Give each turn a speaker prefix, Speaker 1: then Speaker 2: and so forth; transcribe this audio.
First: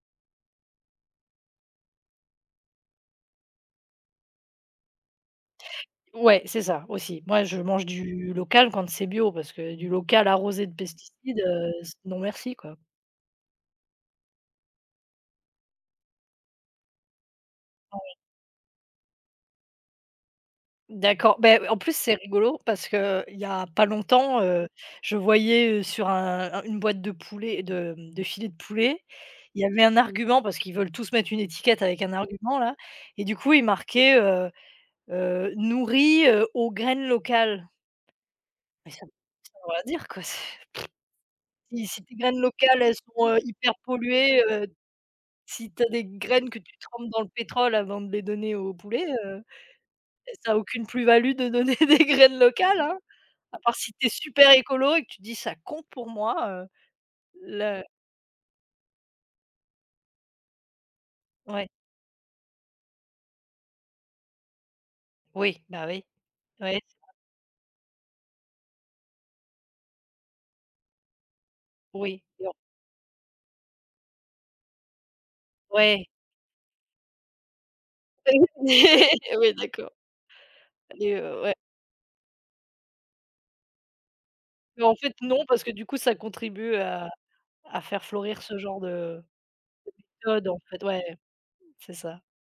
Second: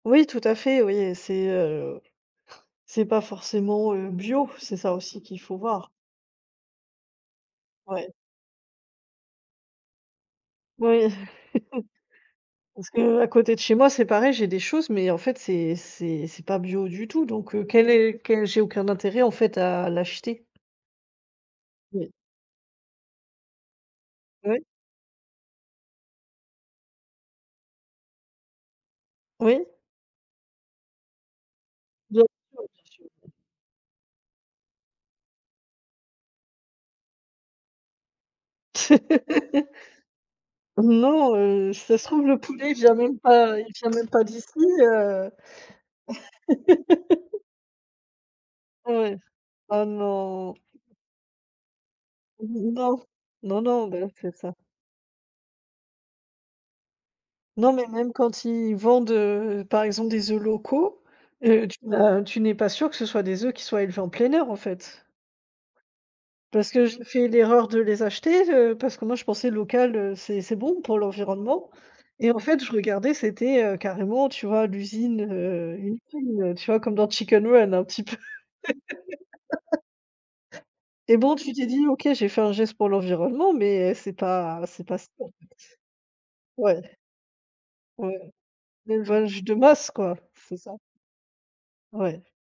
Speaker 1: Oui, tout à fait oui, heu et c'est, heu, c'est pas forcément, heu, bio. C'est ça aussi qu'il faut voir.
Speaker 2: Ouais, c'est ça aussi. Moi je mange
Speaker 1: Ouais.
Speaker 2: du local quand c'est bio, parce que du local arrosé de
Speaker 1: Oui.
Speaker 2: pesticides, heu, s non merci quoi.
Speaker 1: Parce qu'à côté de chez moi, c'est pareil, j'ai des choses, mais en fait c'est c'est c'est pas bio du tout, donc, heu, quel
Speaker 2: Ouais.
Speaker 1: est quel j'ai aucun intérêt en fait à l'acheter.
Speaker 2: D'accord, ben, heu, en plus
Speaker 1: Oui.
Speaker 2: c'est rigolo parce qu'il y a pas longtemps,
Speaker 1: Oui.
Speaker 2: heu, je voyais, heu, sur un un une boîte de poulet de, hem, de filet de poulet, il y
Speaker 1: Oui.
Speaker 2: avait un argument, parce qu'ils veulent tous mettre une étiquette avec un
Speaker 1: Bien sûr
Speaker 2: argument-là, et
Speaker 1: [unintelligible]
Speaker 2: du coup il marquait, heu heu, «nourris, heu, aux graines locales» mais ça v ça veut rien dire quoi, c'est
Speaker 1: Non, heu,
Speaker 2: si
Speaker 1: ça
Speaker 2: si
Speaker 1: se
Speaker 2: tes
Speaker 1: trouve le
Speaker 2: graines
Speaker 1: poulet, il
Speaker 2: locales,
Speaker 1: vient
Speaker 2: elles
Speaker 1: même
Speaker 2: sont, heu,
Speaker 1: pas il
Speaker 2: hyper
Speaker 1: vient même pas
Speaker 2: polluées,
Speaker 1: d'ici,
Speaker 2: heu,
Speaker 1: heu
Speaker 2: si tu as des graines que tu trempes dans le pétrole avant de les donner au
Speaker 1: Ouais
Speaker 2: poulet,
Speaker 1: ouais.
Speaker 2: heu
Speaker 1: Ah
Speaker 2: et ça
Speaker 1: non.
Speaker 2: a aucune plus-value de donner des graines
Speaker 1: N
Speaker 2: locales
Speaker 1: non.
Speaker 2: hein, à
Speaker 1: Non,
Speaker 2: part
Speaker 1: non.
Speaker 2: si
Speaker 1: Bah,
Speaker 2: tu es
Speaker 1: c'est
Speaker 2: super
Speaker 1: ça.
Speaker 2: écolo et que tu dis: «Ça compte pour moi», heu,
Speaker 1: Non,
Speaker 2: le
Speaker 1: mais même quand ils vendent, heu, par exemple des oeufs locaux, heu,
Speaker 2: Ouais.
Speaker 1: tu n'as tu n'es pas sûr que ce soit des œufs qui soient élevés en plein air en fait,
Speaker 2: Oui, bah oui.
Speaker 1: parce
Speaker 2: Oui,
Speaker 1: que
Speaker 2: c'est
Speaker 1: j'ai
Speaker 2: [unintelligible]
Speaker 1: fais l'erreur de les acheter, heu, parce que moi je pensais local, heu, c'est c'est bon pour l'environnement
Speaker 2: Oui,
Speaker 1: et en
Speaker 2: [unintelligible]
Speaker 1: fait je regardais, c'était, heu, carrément tu vois l'usine, heu, une
Speaker 2: Ouais.
Speaker 1: usine tu vois comme dans Chicken Run un petit peu,
Speaker 2: Eh oui. Eh oui, d'accord. Allez,
Speaker 1: et bon,
Speaker 2: heu,
Speaker 1: tu
Speaker 2: ouais.
Speaker 1: t'es dis: «OK, j'ai fait un geste pour l'environnement, mais, c'est pas
Speaker 2: Mais
Speaker 1: c'est
Speaker 2: en
Speaker 1: pas ça
Speaker 2: fait
Speaker 1: en
Speaker 2: non,
Speaker 1: fait.»
Speaker 2: parce que du coup ça contribue
Speaker 1: Ouais.
Speaker 2: à à faire
Speaker 1: Ouais.
Speaker 2: florir ce genre de
Speaker 1: L'élevage de masse quoi,
Speaker 2: de méthode
Speaker 1: c'est
Speaker 2: en
Speaker 1: ça.
Speaker 2: fait. Ouais, c'est ça.
Speaker 1: Ouais.